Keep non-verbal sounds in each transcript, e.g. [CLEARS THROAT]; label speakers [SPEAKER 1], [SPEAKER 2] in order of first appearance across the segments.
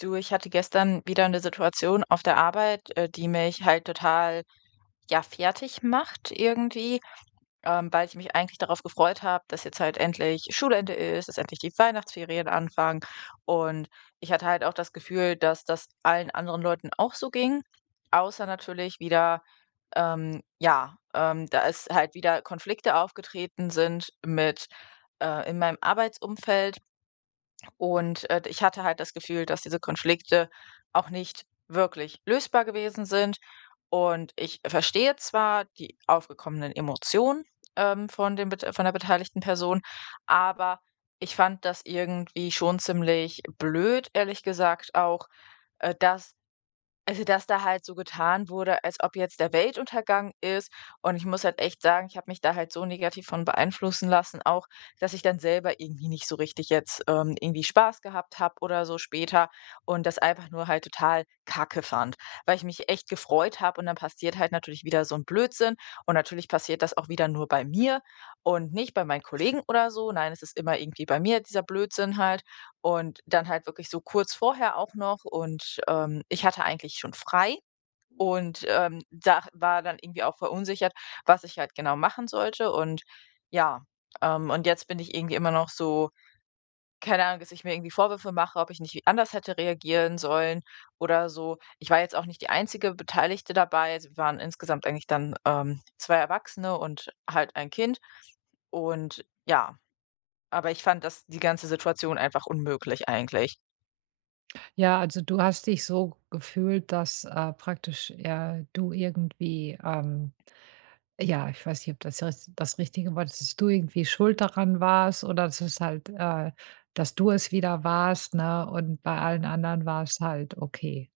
[SPEAKER 1] Du, ich hatte gestern wieder eine Situation auf der Arbeit, die mich halt total, ja, fertig macht irgendwie, weil ich mich eigentlich darauf gefreut habe, dass jetzt halt endlich Schulende ist, dass endlich die Weihnachtsferien anfangen. Und ich hatte halt auch das Gefühl, dass das allen anderen Leuten auch so ging, außer natürlich wieder, ja, da es halt wieder Konflikte aufgetreten sind mit in meinem Arbeitsumfeld. Und, ich hatte halt das Gefühl, dass diese Konflikte auch nicht wirklich lösbar gewesen sind. Und ich verstehe zwar die aufgekommenen Emotionen, von den bet von der beteiligten Person, aber ich fand das irgendwie schon ziemlich blöd, ehrlich gesagt auch, dass also, dass da halt so getan wurde, als ob jetzt der Weltuntergang ist. Und ich muss halt echt sagen, ich habe mich da halt so negativ von beeinflussen lassen auch, dass ich dann selber irgendwie nicht so richtig jetzt, irgendwie Spaß gehabt habe oder so später und das einfach nur halt total Kacke fand, weil ich mich echt gefreut habe und dann passiert halt natürlich wieder so ein Blödsinn und natürlich passiert das auch wieder nur bei mir und nicht bei meinen Kollegen oder so. Nein, es ist immer irgendwie bei mir dieser Blödsinn halt. Und dann halt wirklich so kurz vorher auch noch und, ich hatte eigentlich schon frei und, da war dann irgendwie auch verunsichert, was ich halt genau machen sollte und ja, und jetzt bin ich irgendwie immer noch so keine Ahnung, dass ich mir irgendwie Vorwürfe mache, ob ich nicht wie anders hätte reagieren sollen oder so. Ich war jetzt auch nicht die einzige Beteiligte dabei. Also, wir waren insgesamt eigentlich dann, zwei Erwachsene und halt ein Kind und ja, aber ich fand das die ganze Situation einfach unmöglich eigentlich.
[SPEAKER 2] Ja, also du hast dich so gefühlt, dass, praktisch, ja, du irgendwie, ja, ich weiß nicht, ob das richt das richtige Wort ist, dass du irgendwie schuld daran warst oder dass es halt, dass du es wieder warst, ne, und bei allen anderen war es halt okay.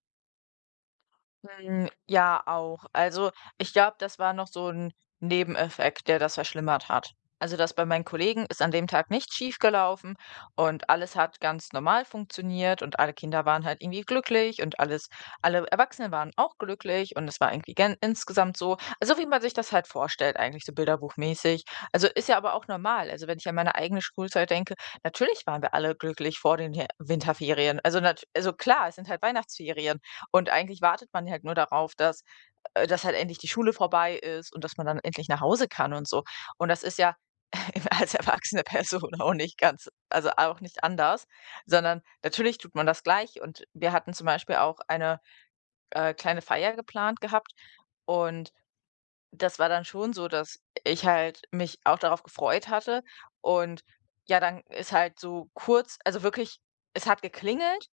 [SPEAKER 1] Hm, ja, auch. Also, ich glaube, das war noch so ein Nebeneffekt, der das verschlimmert hat. Also, das bei meinen Kollegen ist an dem Tag nicht schief gelaufen und alles hat ganz normal funktioniert und alle Kinder waren halt irgendwie glücklich und alles alle Erwachsenen waren auch glücklich und es war irgendwie gen insgesamt so also, wie man sich das halt vorstellt eigentlich so bilderbuchmäßig. Also, ist ja aber auch normal. Also, wenn ich an meine eigene Schulzeit denke, natürlich waren wir alle glücklich vor den Her Winterferien. Also, nat also, klar, es sind halt Weihnachtsferien. Und eigentlich wartet man halt nur darauf, dass dass halt endlich die Schule vorbei ist und dass man dann endlich nach Hause kann und so. Und das ist ja [LAUGHS] als erwachsene Person auch nicht ganz also auch nicht anders, sondern natürlich tut man das gleich. Und wir hatten zum Beispiel auch eine, kleine Feier geplant gehabt und das war dann schon so, dass ich halt mich auch darauf gefreut hatte und ja, dann ist halt so kurz also wirklich es hat geklingelt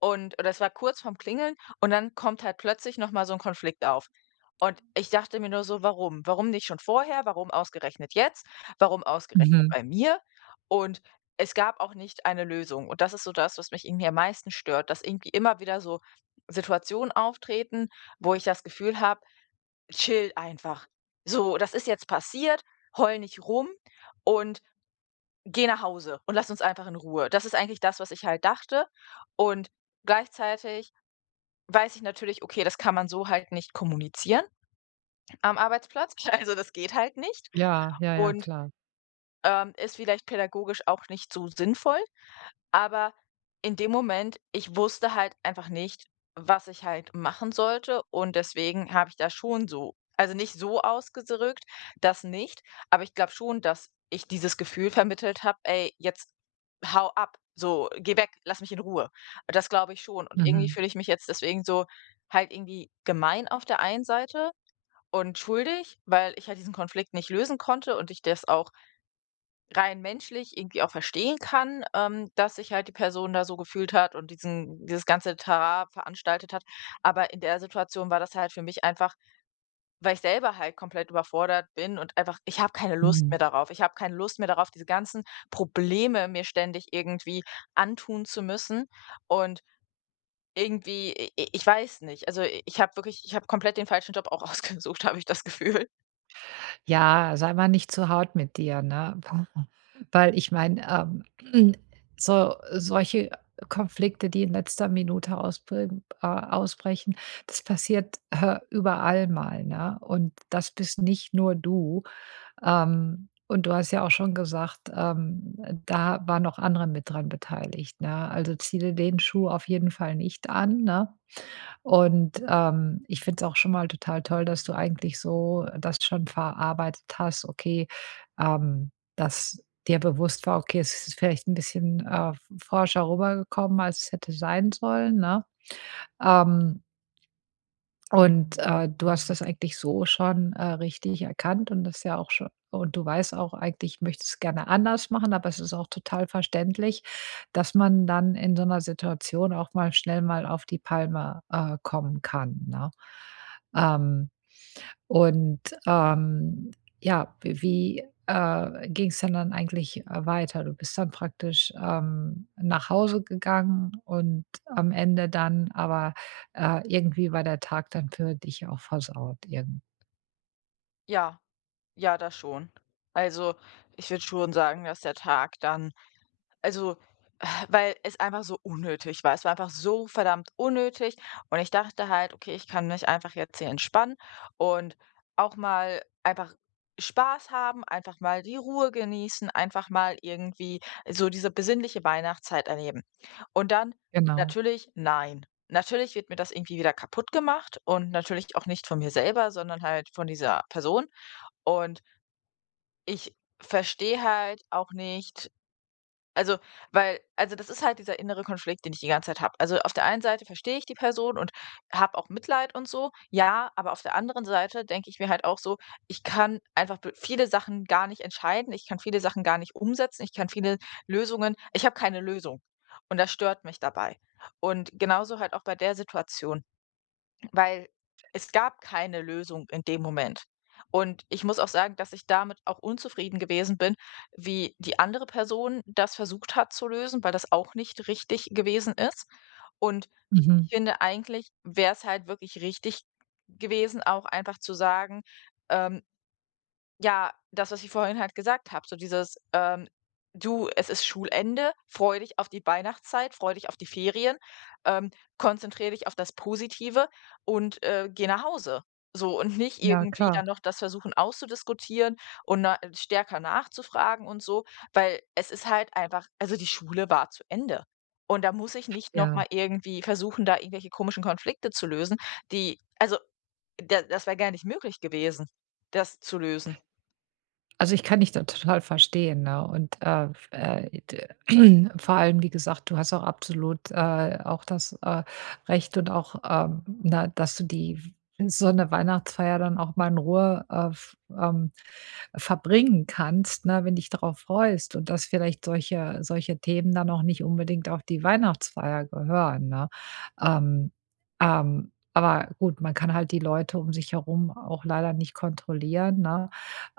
[SPEAKER 1] und oder es war kurz vorm Klingeln und dann kommt halt plötzlich noch mal so ein Konflikt auf. Und ich dachte mir nur so: „Warum? Warum nicht schon vorher? Warum ausgerechnet jetzt? Warum ausgerechnet
[SPEAKER 2] Mhm.
[SPEAKER 1] bei mir?“ Und es gab auch nicht eine Lösung. Und das ist so das, was mich irgendwie am meisten stört, dass irgendwie immer wieder so Situationen auftreten, wo ich das Gefühl habe, Chill einfach. So, das ist jetzt passiert, heul nicht rum und geh nach Hause und lass uns einfach in Ruhe. Das ist eigentlich das, was ich halt dachte. Und gleichzeitig weiß ich natürlich, okay, das kann man so halt nicht kommunizieren am Arbeitsplatz. [LAUGHS] Also das geht halt nicht
[SPEAKER 2] Ja, ja, ja,
[SPEAKER 1] und
[SPEAKER 2] klar.
[SPEAKER 1] ist vielleicht pädagogisch auch nicht so sinnvoll. Aber in dem Moment ich wusste halt einfach nicht, was ich halt machen sollte und deswegen habe ich da schon so also nicht so ausgedrückt, das nicht, aber ich glaube schon, dass ich dieses Gefühl vermittelt habe: „Ey, jetzt hau ab, so, geh weg, lass mich in Ruhe.“ Das glaube ich schon und irgendwie
[SPEAKER 2] Mhm,
[SPEAKER 1] fühle ich mich jetzt deswegen so halt irgendwie gemein auf der einen Seite und schuldig, weil ich halt diesen Konflikt nicht lösen konnte und ich das auch rein menschlich irgendwie auch verstehen kann, dass sich halt die Person da so gefühlt hat und diesen dieses ganze Trara veranstaltet hat. Aber in der Situation war das halt für mich einfach weil ich selber halt komplett überfordert bin und einfach ich habe keine Lust
[SPEAKER 2] mhm.
[SPEAKER 1] mehr darauf. Ich habe keine Lust mehr darauf, diese ganzen Probleme mir ständig irgendwie antun zu müssen und irgendwie i i ich weiß nicht. Also, i ich habe wirklich ich habe komplett den falschen Job auch [LAUGHS] ausgesucht, habe ich das Gefühl.
[SPEAKER 2] Ja, sei mal nicht zu hart mit dir, ne? [LAUGHS] Weil ich meine, ähm, [CLEARS THROAT] so solche Konflikte, die in letzter Minute ausbrechen, das passiert, überall mal, ne? Und das bist nicht nur du. Und du hast ja auch schon gesagt, da waren noch andere mit dran beteiligt, ne? Also ziehe dir den Schuh auf jeden Fall nicht an, ne? Und, ich finde es auch schon mal total toll, dass du eigentlich so das schon verarbeitet hast, okay, ähm, dass dir bewusst war, okay, es ist vielleicht ein bisschen, forscher rübergekommen, als es hätte sein sollen, ne? Ähm und, du hast das eigentlich so schon, richtig erkannt und das ja auch schon und du weißt auch eigentlich, möchtest es gerne anders machen, aber es ist auch total verständlich, dass man dann in so einer Situation auch mal schnell mal auf die Palme, kommen kann, ne? Ähm und, ähm, ja, wie, ging es denn dann eigentlich, weiter? Du bist dann praktisch, nach Hause gegangen und am Ende dann aber, irgendwie war der Tag dann für dich auch versaut irgend
[SPEAKER 1] Ja, ja, das schon. Also, ich würde schon sagen, dass der Tag dann Also, weil es einfach so unnötig war. Es war einfach so verdammt unnötig und ich dachte halt: „Okay, ich kann mich einfach jetzt hier entspannen und auch mal einfach Spaß haben, einfach mal die Ruhe genießen, einfach mal irgendwie so diese besinnliche Weihnachtszeit erleben.“ Und dann
[SPEAKER 2] Genau.
[SPEAKER 1] natürlich nein. Natürlich wird mir das irgendwie wieder kaputt gemacht und natürlich auch nicht von mir selber, sondern halt von dieser Person. Und ich verstehe halt auch nicht also, weil also, das ist halt dieser innere Konflikt, den ich die ganze Zeit habe. Also, auf der einen Seite verstehe ich die Person und habe auch Mitleid und so, ja, aber auf der anderen Seite denke ich mir halt auch so: „Ich kann einfach be viele Sachen gar nicht entscheiden, ich kann viele Sachen gar nicht umsetzen, ich kann viele Lösungen ich habe keine Lösung.“ Und das stört mich dabei. Und genauso halt auch bei der Situation weil es gab keine Lösung in dem Moment. Und ich muss auch sagen, dass ich damit auch unzufrieden gewesen bin, wie die andere Person das versucht hat zu lösen, weil das auch nicht richtig gewesen ist. Und ich
[SPEAKER 2] Mhm.
[SPEAKER 1] finde, eigentlich wäre es halt wirklich richtig gewesen, auch einfach zu sagen, ähm, ja, das, was ich vorhin halt gesagt habe, so dieses, „Du, es ist Schulende, freu dich auf die Weihnachtszeit, freu dich auf die Ferien, ähm, konzentrier dich auf das Positive und, geh nach Hause.“ So und nicht
[SPEAKER 2] Ja,
[SPEAKER 1] irgendwie
[SPEAKER 2] klar,
[SPEAKER 1] dann noch das versuchen auszudiskutieren und na stärker nachzufragen und so, weil es ist halt einfach also, die Schule war zu Ende. Und da muss ich nicht noch
[SPEAKER 2] ja.
[SPEAKER 1] mal irgendwie versuchen, da irgendwelche komischen Konflikte zu lösen, die also, da das wäre gar nicht möglich gewesen, das zu lösen.
[SPEAKER 2] Also, ich kann dich da total verstehen, ne? Und, f d [CLEARS THROAT] vor allem, wie gesagt, du hast auch absolut, auch das, Recht und auch, na, dass du die so eine Weihnachtsfeier dann auch mal in Ruhe, f verbringen kannst, ne, wenn dich darauf freust und dass vielleicht solche Themen dann auch nicht unbedingt auf die Weihnachtsfeier gehören, ne? Ähm, aber gut, man kann halt die Leute um sich herum auch leider nicht kontrollieren, ne?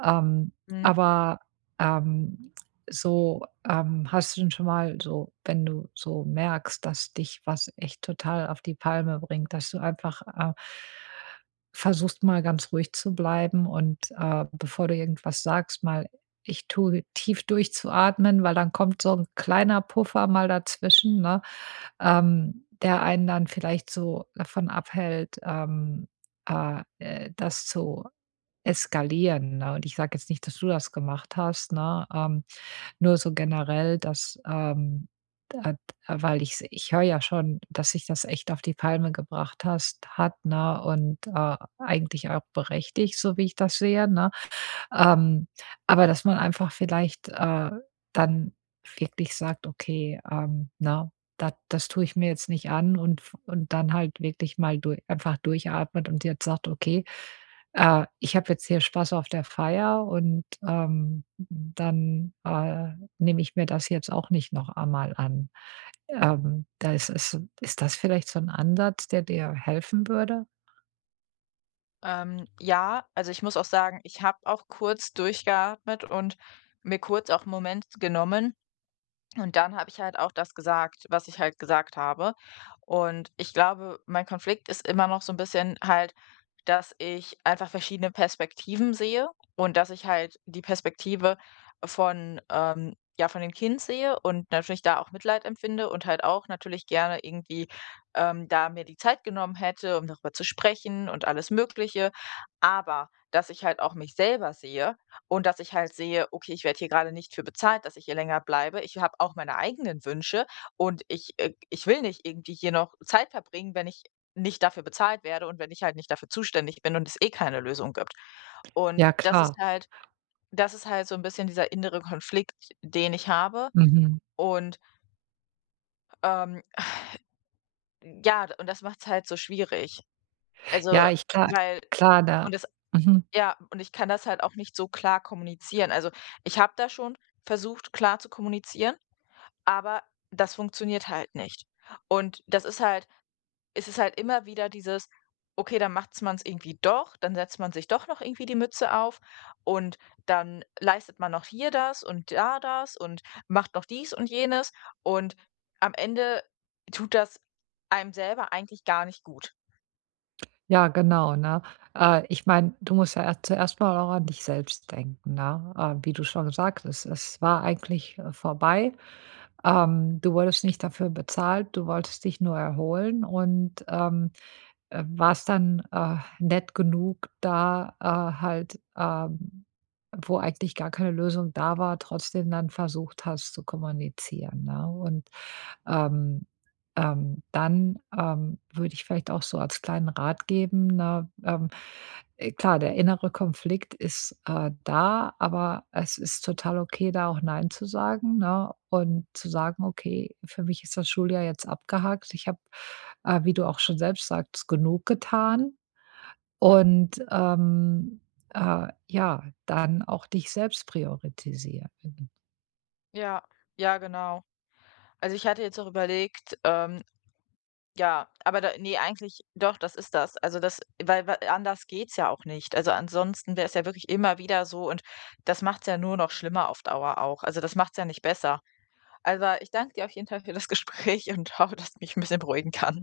[SPEAKER 2] Ähm
[SPEAKER 1] Mhm.
[SPEAKER 2] aber, ähm, so, hast du denn schon mal so wenn du so merkst, dass dich was echt total auf die Palme bringt, dass du einfach, versuchst mal ganz ruhig zu bleiben und, bevor du irgendwas sagst, mal ich tue tief durchzuatmen, weil dann kommt so ein kleiner Puffer mal dazwischen, ne, der einen dann vielleicht so davon abhält, das zu eskalieren, ne? Und ich sage jetzt nicht, dass du das gemacht hast, ne? Nur so generell, dass, da weil ich höre ja schon, dass dich das echt auf die Palme gebracht hast hat, ne? Und, eigentlich auch berechtigt, so wie ich das sehe, ne? Ähm, aber dass man einfach vielleicht, dann wirklich sagt: „Okay, ne, da das tue ich mir jetzt nicht an“ und f und dann halt wirklich mal du einfach durchatmet und jetzt sagt: „Okay, ich habe jetzt hier Spaß auf der Feier und, dann, nehme ich mir das jetzt auch nicht noch einmal an. Da Ist es ist das vielleicht so ein Ansatz, der dir helfen würde?“
[SPEAKER 1] Ja, also ich muss auch sagen, ich habe auch kurz durchgeatmet und mir kurz auch 'n Moment genommen, und dann habe ich halt auch das gesagt, was ich halt gesagt habe. Und ich glaube, mein Konflikt ist immer noch so ein bisschen halt, dass ich einfach verschiedene Perspektiven sehe und dass ich halt die Perspektive von, ja, von dem Kind sehe und natürlich da auch Mitleid empfinde und halt auch natürlich gerne irgendwie, da mir die Zeit genommen hätte, um darüber zu sprechen und alles Mögliche. Aber dass ich halt auch mich selber sehe und dass ich halt sehe, okay, ich werde hier gerade nicht für bezahlt, dass ich hier länger bleibe. Ich habe auch meine eigenen Wünsche und ich will nicht irgendwie hier noch Zeit verbringen, wenn ich nicht dafür bezahlt werde und wenn ich halt nicht dafür zuständig bin und es eh keine Lösung gibt. Und
[SPEAKER 2] Ja, klar.
[SPEAKER 1] das ist halt so ein bisschen dieser innere Konflikt, den ich habe
[SPEAKER 2] Mhm.
[SPEAKER 1] und, ähm, [SIGHS] ja, und das macht es halt so schwierig. Also,
[SPEAKER 2] Ja, ich klar,
[SPEAKER 1] weil
[SPEAKER 2] klar, da,
[SPEAKER 1] und das
[SPEAKER 2] mhm.
[SPEAKER 1] ja, und ich kann das halt auch nicht so klar kommunizieren. Also, ich habe da schon versucht, klar zu kommunizieren. Aber das funktioniert halt nicht. Und das ist halt es ist halt immer wieder dieses: „Okay, dann macht man es irgendwie doch, dann setzt man sich doch noch irgendwie die Mütze auf und dann leistet man noch hier das und da das und macht noch dies und jenes.“ Und am Ende tut das einem selber eigentlich gar nicht gut.
[SPEAKER 2] Ja, genau, ne? Ich meine, du musst ja erst zuerst mal auch an dich selbst denken, ne? Wie du schon gesagt hast, es war eigentlich, vorbei. Du wurdest nicht dafür bezahlt, du wolltest dich nur erholen und, warst dann, nett genug, da, halt, wo eigentlich gar keine Lösung da war, trotzdem dann versucht hast zu kommunizieren, ne? Und, ähm, dann, würde ich vielleicht auch so als kleinen Rat geben, ne, klar, der innere Konflikt ist, da, aber es ist total okay, da auch nein zu sagen, ne? Und zu sagen: „Okay, für mich ist das Schuljahr jetzt abgehakt. Ich habe, wie du auch schon selbst sagst, genug getan.“ Und, ja, dann auch dich selbst priorisieren.
[SPEAKER 1] Ja, ja, genau. Also, ich hatte jetzt auch überlegt, ja, aber da ne, eigentlich doch, das ist das. Also, das weil anders geht's ja auch nicht. Also, ansonsten wäre es ja wirklich immer wieder so und das macht's ja nur noch schlimmer auf Dauer auch. Also, das macht's ja nicht besser. Also ich danke dir auf jeden Fall für das [LAUGHS] Gespräch und hoffe, dass du mich ein bisschen beruhigen kannst.